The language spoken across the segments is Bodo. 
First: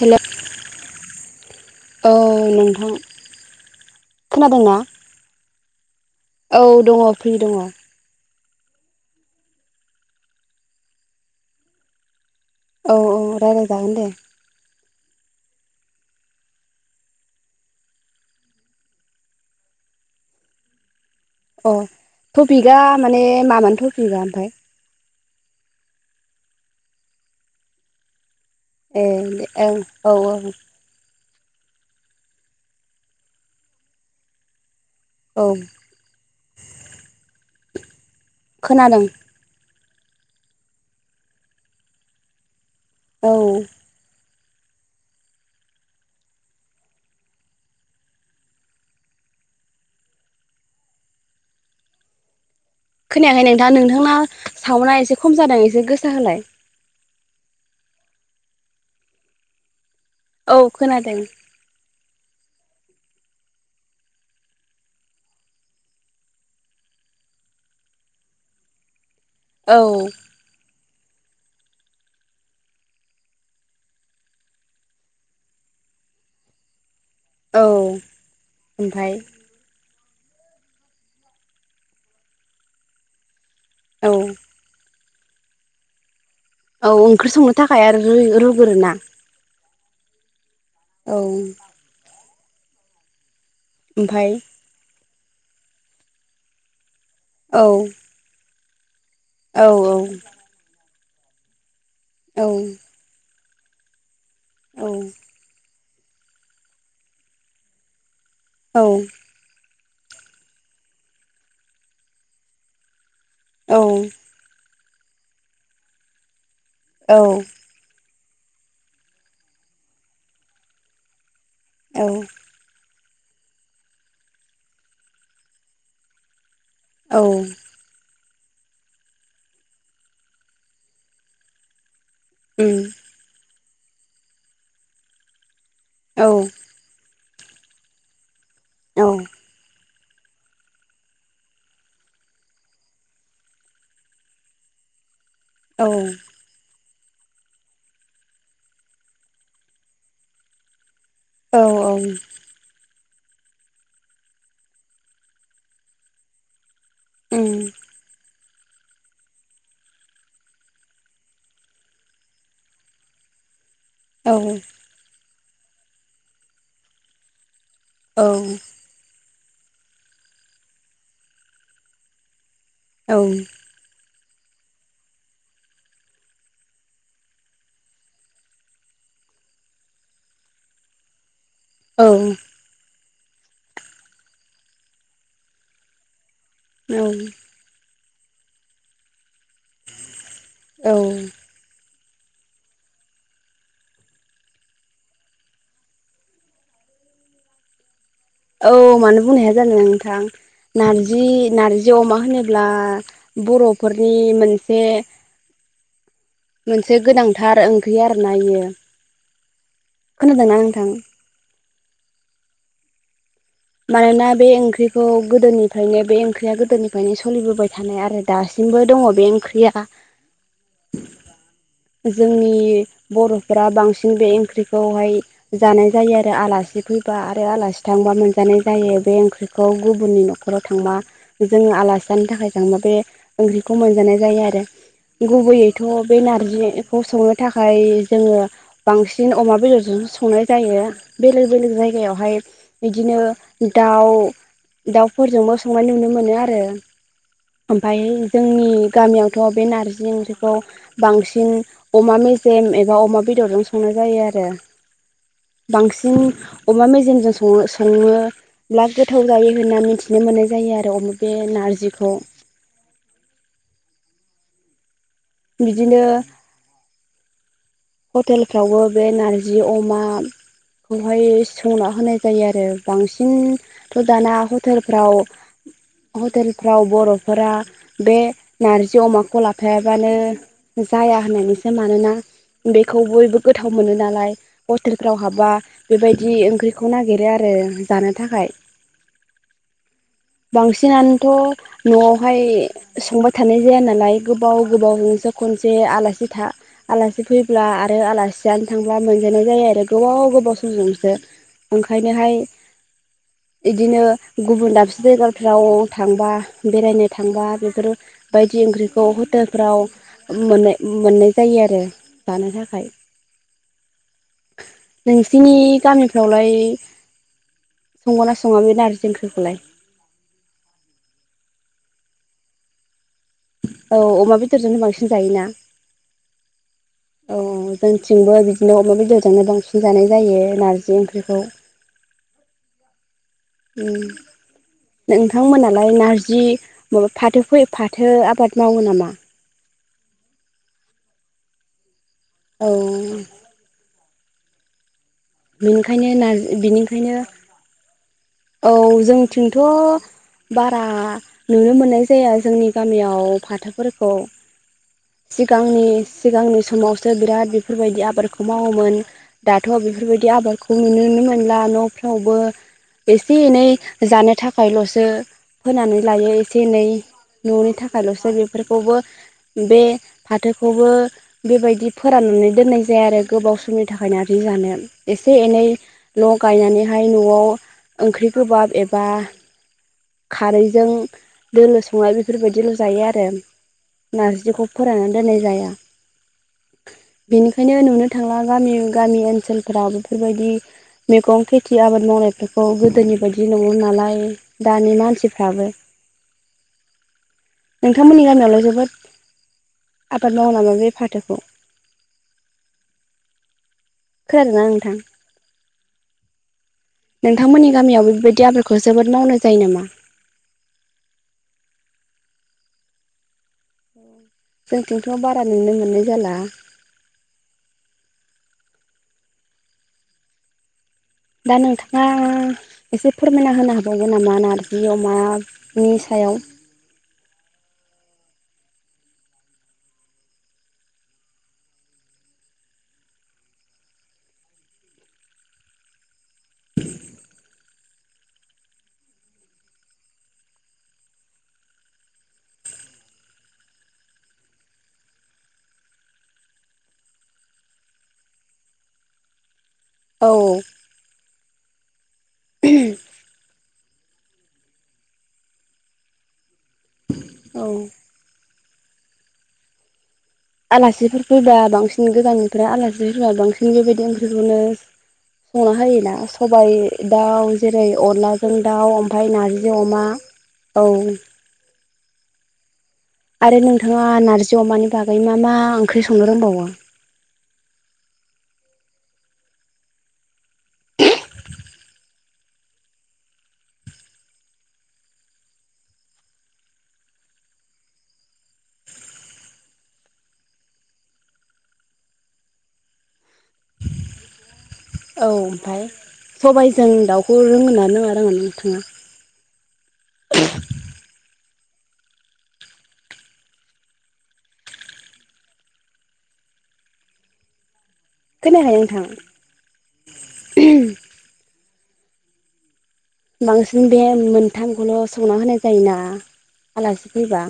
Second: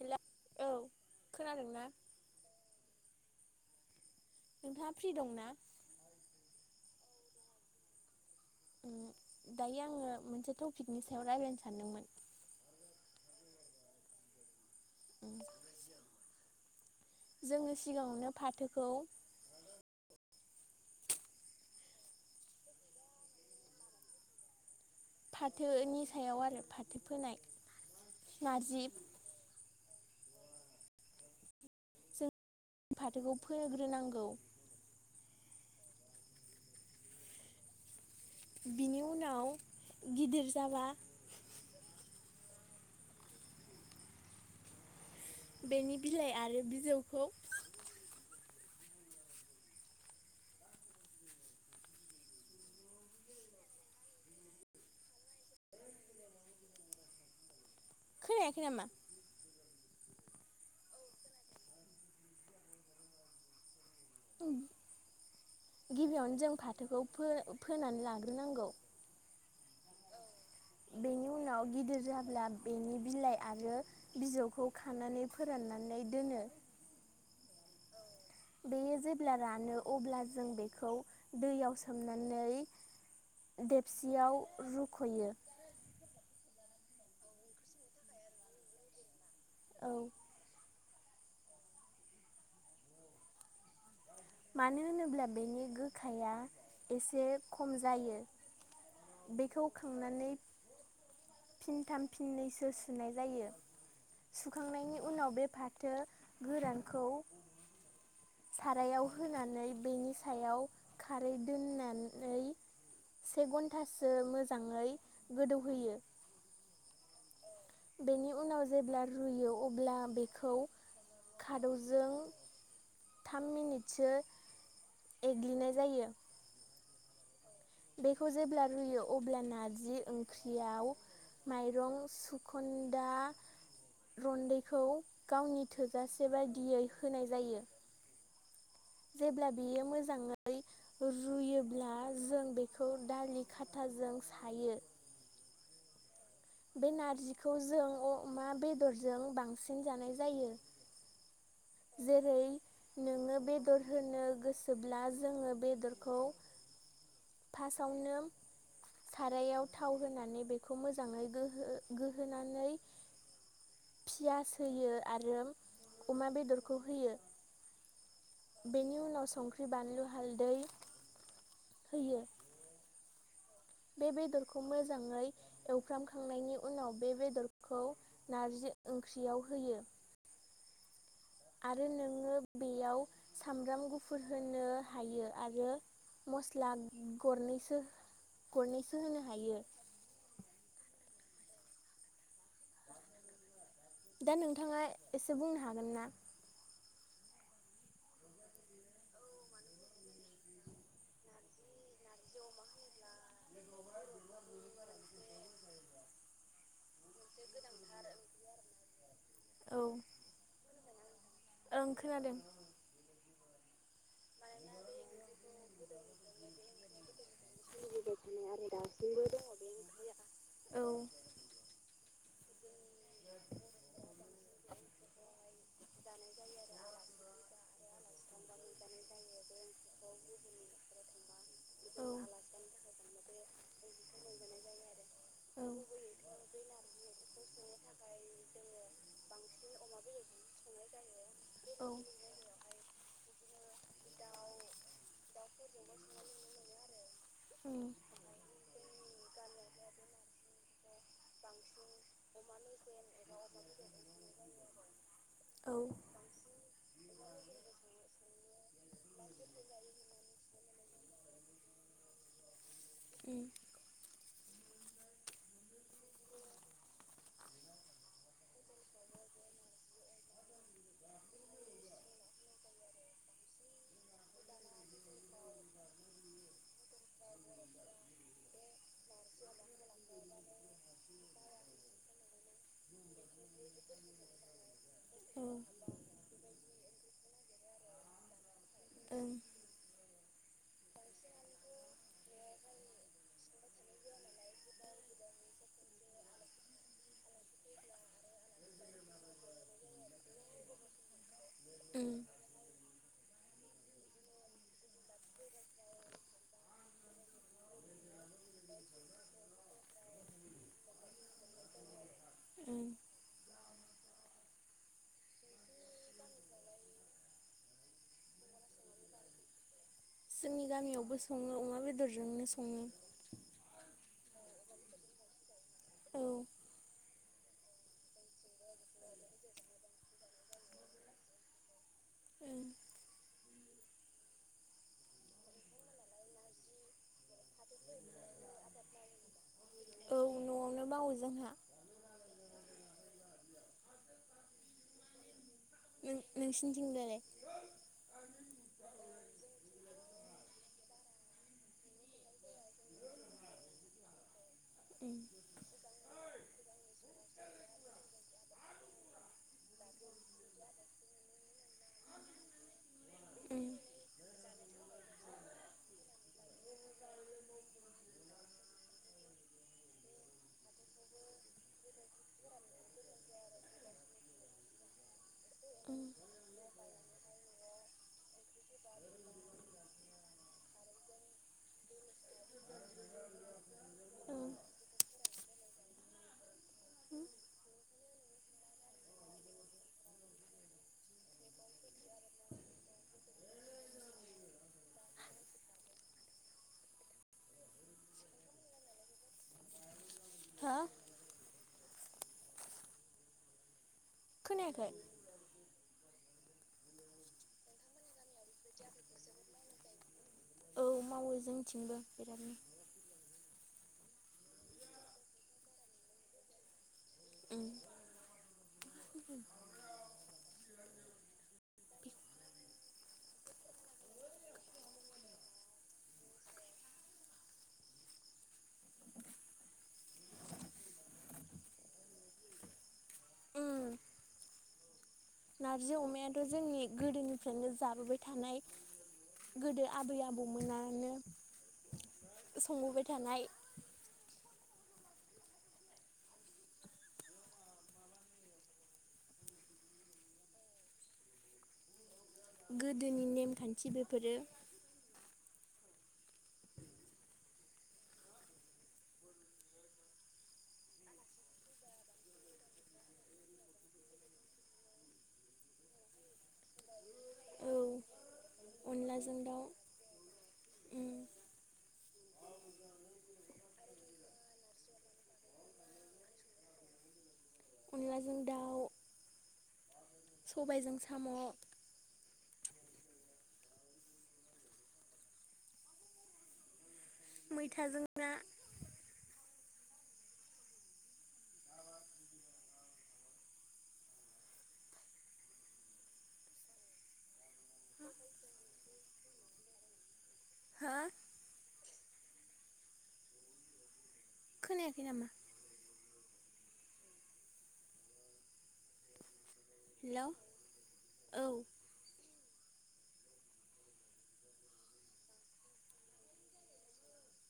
हेल' औ खोनादोंना औ नोंथां खोनादों ना नोंथाङा फ्रि दंना? औ दङ फ्रि दङ दायो आङो मोनसे टपिकनि सायाव रायलायनो सानदोंमोन औ औ रायलायजागोन दे उम जोङो सिगाङावनो फाथोखौ अ टपिकआ माने मामोन टपिकआ ओमफाय फाथोनि सायाव आरो फाथो फोनाय नारजि ए दे ओं औ औ जों फाथोखौ फोग्रोनांगौ ओं बिनि उनाव गिदिर जाबा औ बेनि बिलाइ आरो बिजौखौ खोनायाखै नोंथां नोंथांना सावुना एसे खम जादों एसे गोसा होलाय खोनायाखै नामा औ खोनादों [unintelligible] गिबियावनो जों फाथोखौ फो फोनानै लाग्रोनांगौ औ बेनि उनाव गिदिर जाब्ला बेनि बिलाइ आरो बिजौखौ खानानै फोराननानै दोनो [inaudible] औ बेयो ओमफ्राय जेब्ला रानो अब्ला जों बेखौ दैयाव सोमनानै औ देबसियाव रुख'यो औ ओंख्रि संनो थाखाय आरो रूयो रुगोरो ना औ औ नों ओमफ्राय मानो होनोब्ला बेनि गोखाया एसे औ खम जायो बेखौ औ खांनानै फिनथाम औ फिनैसो सुनाय जायो सुखांनायनि उनाव बे फाथो गोरानखौ औ नै बेनि सायाव खारै दोननानै से घन्टासो मोजाङै गोदौहोयो औ बेनि उनाव जेब्ला रुयो अब्ला बेखौ खादौजों थाम मिनिटसो एग्लिनाय जायो औ बेखौ जेब्ला रुयो अब्ला नारजि ओंख्रियाव माइरं औ सुखन्दा रन्दैखौ गावनि थोजासे बायदियै होनाय जायो औ जेब्ला बियो मोजाङै रुयोब्ला जों बेखौ दालि खाथाजों सायो औ बे नारजिखौ जों अमा बेदरजों बांसिन जानाय जायो औ जेरै नोङो बेदर होनो गोसोब्ला जोङो बेदरखौ उम फासावनो सारायाव थाव होनानै बेखौ मोजाङै गोहो गोहोनानै औ पियास होयो आरो अमा बेदरखौ होयो बेनि उनाव संख्रि बानलु हालदै होयो औ बे बेदरखौ मोजाङै एवफ्रामखांनायनि उनाव बे बेदरखौ नारजि ओंख्रियाव होयो आरो नोङो बेयाव सामब्राम गुफुर होनो हायो आरो मस्ला गरनैसो गरनैसो होनो हायो औ दा नोंथाङा एसे बुंनो हागोन ना? औ मानो बुंनाया ज जादों ना नोंथां नारजि नारजि अमा होनोब्ला बर'फोरनि मोनसे मोनसे गोनांथार ओंख्रि आरो ना इयो औ खोनादोंना नोंथां ओं खोनादों मानोना बे ओंख्रि खौ गोदोनिफ्रायनो बे ओंख्रिया गोदोनिफ्रायनो सलिबोबाय थानाय आरो दासिमबो दङ बे ओंख्रिया [inaudible] जोंनि बर'फोरा बांसिन बे ओंख्रिखौहाय जानाय जायो आरो आलासि फैबा आरो आलासि थांबा मोनसे जायो बे ओंख्रिखौ गुबुननि न'खाव थांबा जोङो आलासि जानो थाखाय औ। थांबा बे खौ मोनजानाय जायो आरो गुबैयैथ' बे नारजिखौ संनो थाखाय जोङो बांसिन अमा बेदरजों संनाय जायो बेलेग बेलेग जायगायावहाय बिदिनो दाउ दाउफोरजोंबो संनाय नुनो मोनो आरो ओमफाय जोंनि गामियावथ' बे नारजि ओंख्रिखौ बांसिन अमा मे जेम एबा अमा बेदरजों संनाय जायो आरो बांसिन अमा मेजेमजों सङो-सङो लाब गोथाव जायो होनना मिथिनो मोननाय जायो आरो अम बे नारजिखौ [unintelligible] बिदिनो हटेलफ्रावबो बे नारजि अमा खौहाय संना होनाय जायो आरो बांसिनथ' दाना हटेलफ्राव हटेलफ्राव बर'फोरा बे नारजि अमाखौ लाफायाबानो जाया होननानैसो मानोना बेखौ बयबो गोथाव मोनो नालाय हटेलफ्राव हाबबा बेबायदि ओंख्रिखौ नागिरो आरो आरो जानो थाखाय बांसिन नानोथ' न'आवहाय संबाय थानाय जाया नालाय गोबाव गोबावजोंसो खनसे आलासि था आलासि फैब्ला आरो आलासि जानो थांब्ला मोनजानाय जायो आरो गोबाव गोबाव समजोंसो ओंखायनोहाय बिदिनो गुबुन दाबसे जायगाफ्राव थांबा बेरायनो थांबा बेफोरो बायदि ओंख्रिखौ हटेलफ्राव मोन मोननाय जायो आरो जानो थाखाय नोंसिनि गामिफ्रावलाय सङोना सङा बे नारजि ओंख्रिखौलाय जोंनि गामियावबो सङो अमा बेदरजोंनो सङो औ अमा बेदरजोंनो बांसिन जायोना औ औ औ जोंथिंबो बिदिनो अमा बेदरजोंनो बांसिन जानाय जायो नारजि ओंख्रिखौ उ नोंथांमोनालाय नारजि फाथो फाथो आबाद मावो नामा? औ न'आवनो मावो जोंहा औ बेनिखायनो नारजि बिनिखायनो नोंसिनिथिंलायलाय औ जोंथिंथ' बारा नुनो मोननाय जाया जोंनि गामियाव फाथोफोरखौ सिगांनि सिगांनि समावसो बिराद बेफोरबायदि आबादखौ मावो मोन दाथ' बेफोरबायदि आबादखौ नुनो मोनला न'फ्रावबो एसे एनै जानो थाखायल'सो होनानै लायो एसे एनै न'नि थाखायल'सो बेफोरखौबो बे फाथो खौबो बेबायदि फोराननानै दोननाय जाया आरो गोबाव समनि थाखाय नारजि जानो एसे एनै ल' गायनानैहाय न'आव ओंख्रि गोबाब एबा खारैजों दोलो संनाय बेफोरबायदिल' जायो आरो नारजिखौ फोराननानै दोननाय जाया बेनिखायनो नुनो थांला गामि गामि ओनसोलफोराव बेफोरबायदि मैगं खिथि आबाद मावनायफोर औ गोदोनि बायदि नंला नालाय दानि मानसिफ्राबो नोंथांमोननि गामियावलाय जोबोद आबाद मावो हो नामा बे फाथोखौ खोनादोंना खोनायाखै नोंथां नोंथांमोननि गामियाव बेबायदि बिदि आबादखौ जोबोद मावनाय जायो नामा? औ मावो [inaudible] जोंथिंथ' बारा नुनो मोननाय जाला उम दा नोंथाङा एसे फोरमायना होनो हाबावगोन नामा नारजि अमानि साय याव [inaudible] उ नारजि अमायाथ' जोंनि गोदोनिफ्रायनो जाबोबाय थानाय गोदो आबै आबौमोनानो संबोबाय थानाय औ गोदोनि नेम खानथि बेफोरो औ आलासिफोर फैबा बांसिन गोजां बोथोराव आलासिफोर फैबा बांसिन बेबायदि ओंख्रिखौनो संना होयोना सबाइ दाउ औ जेरै अनला दाउ ओमफ्राय अनलाजों दाउ नारजि अमा औ उम आरो नोंथाङा नारजि अमानि बागै मा मा ओंख्रि संनो रोंबावो अनलाजों दाउ सबायजों साम' मैथाजों ना औ ओमफ्राय सबायाइजों दाउखौ रोङोना [unintelligible] नङा रोङा नोंथाङा हा खोनायाखै नामा खोनायाहाय नोंथां हेल' औ बांसिन बे मोनथामखौल' संना होनाय जायोना आलासि फैबा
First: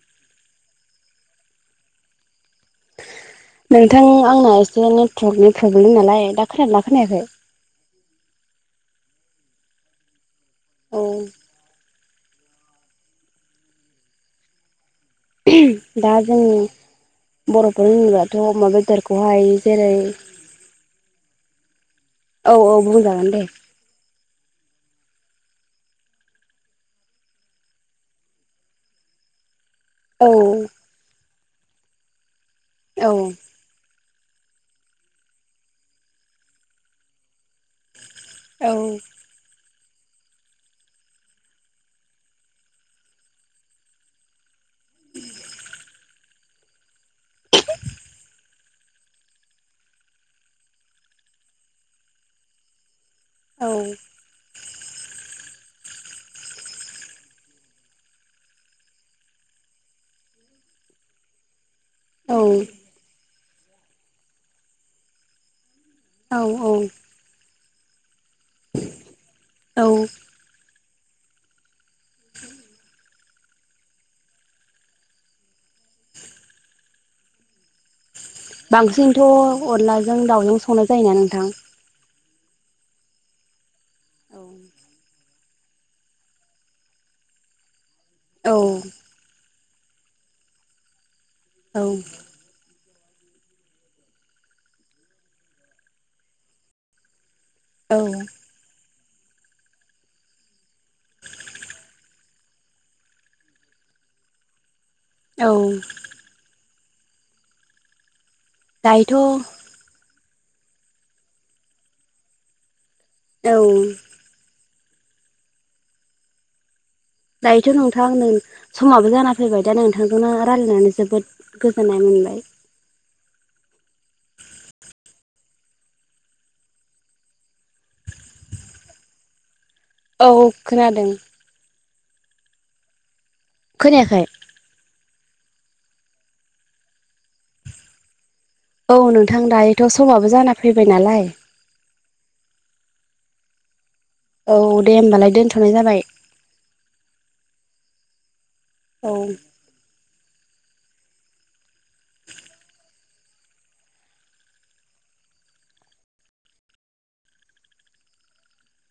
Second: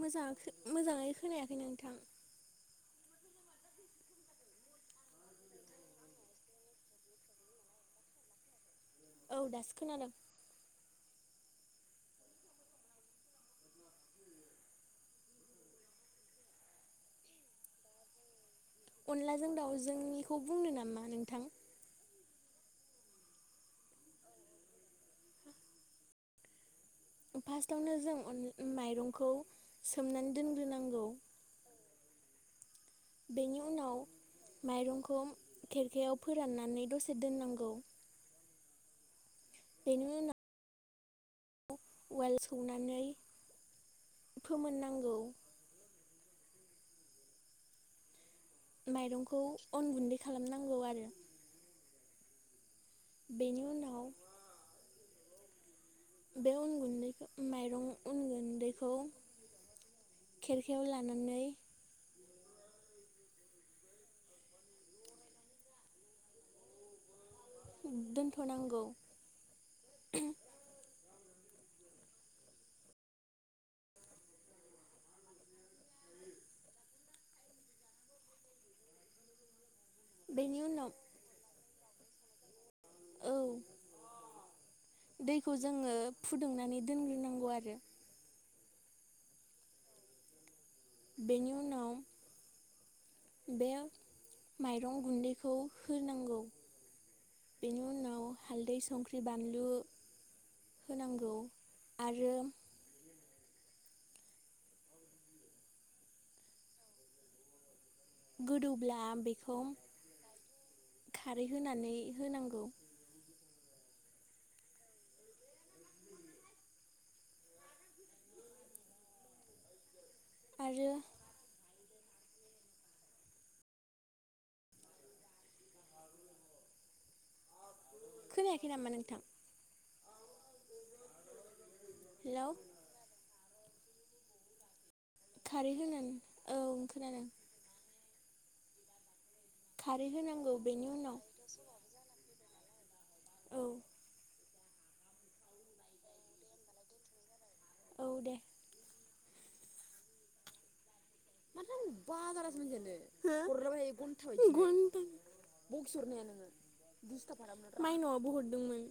मोजा मोजाङै खोनायाखै नोंथां [unintelligible] नोंथां आंना एसे नेटवरकनि प्रब्लेम नालाय दा खोनादोंना खोनायाखै औ दासो खोनदों औ दा जोंनि बर'फोर होनोबाथ' बेदरखौहाय अनलाजों जेरै दाउजोंनिखौ बुंनो नामा नोंथां औ औ बुंजागोन दे फार्स्टआवनो जों माइरंखौ औ सोमनानै दोनग्रोनांगौ औ बेनि उनाव माइरंखौ खेरखायाव फोराननानै दसे दोननांगौ औ बेनि ना उआल सौनानै फोमोना माइरंखौ अन गुन्दै खालामनांगौ आरो बेनि औ उनाव बे अन गुन्दैखौ माइरं उन गुन्दैखौ खेरखायाव लानानै औ औ औ दोनथ'नांगौ औ उ [unintelligible] बांसिनथ' अनलाजों दाउजों बेनि संनाय उनाव जायोना नोंथां औ औ दैखौ जोङो फुदुंनानै दोनग्रोनांगौ आरो औ बे औ बे माइरं गुन्दैखौ होनांगौ बेनि उनाव हाल्दै संख्रि ख्रि बानलु होनांगौ आरो औ गोदौब्ला दायोथ' बेखौ खारै होनानै होनांगौ औ दायोथ' नोंथां नै समाबो जाना फैबाय दा नोंथांजोंनो आरो रायलायनानै जोबोद गोजोननाय मोनबाय खोनायाखै नामा नोंथां औ खोनादों हेल' खोनायाखै खारै होनानै औ खोनादों औ नोंथां दायोथ' खारै समाबो होनांगौ जाना बेनि फैबाय उनाव नालाय औ औ दे होमबालाय दोनथ'नाय जाबाय औ दे औ [unintelligible] बाजारासो मानसियानो हो हरलाबाय थायो घन्टा बायदि घन्टा बकि हरनो हाया नोङो दिसथाब खालामनायखौ मायनावआबो हरदोंमोन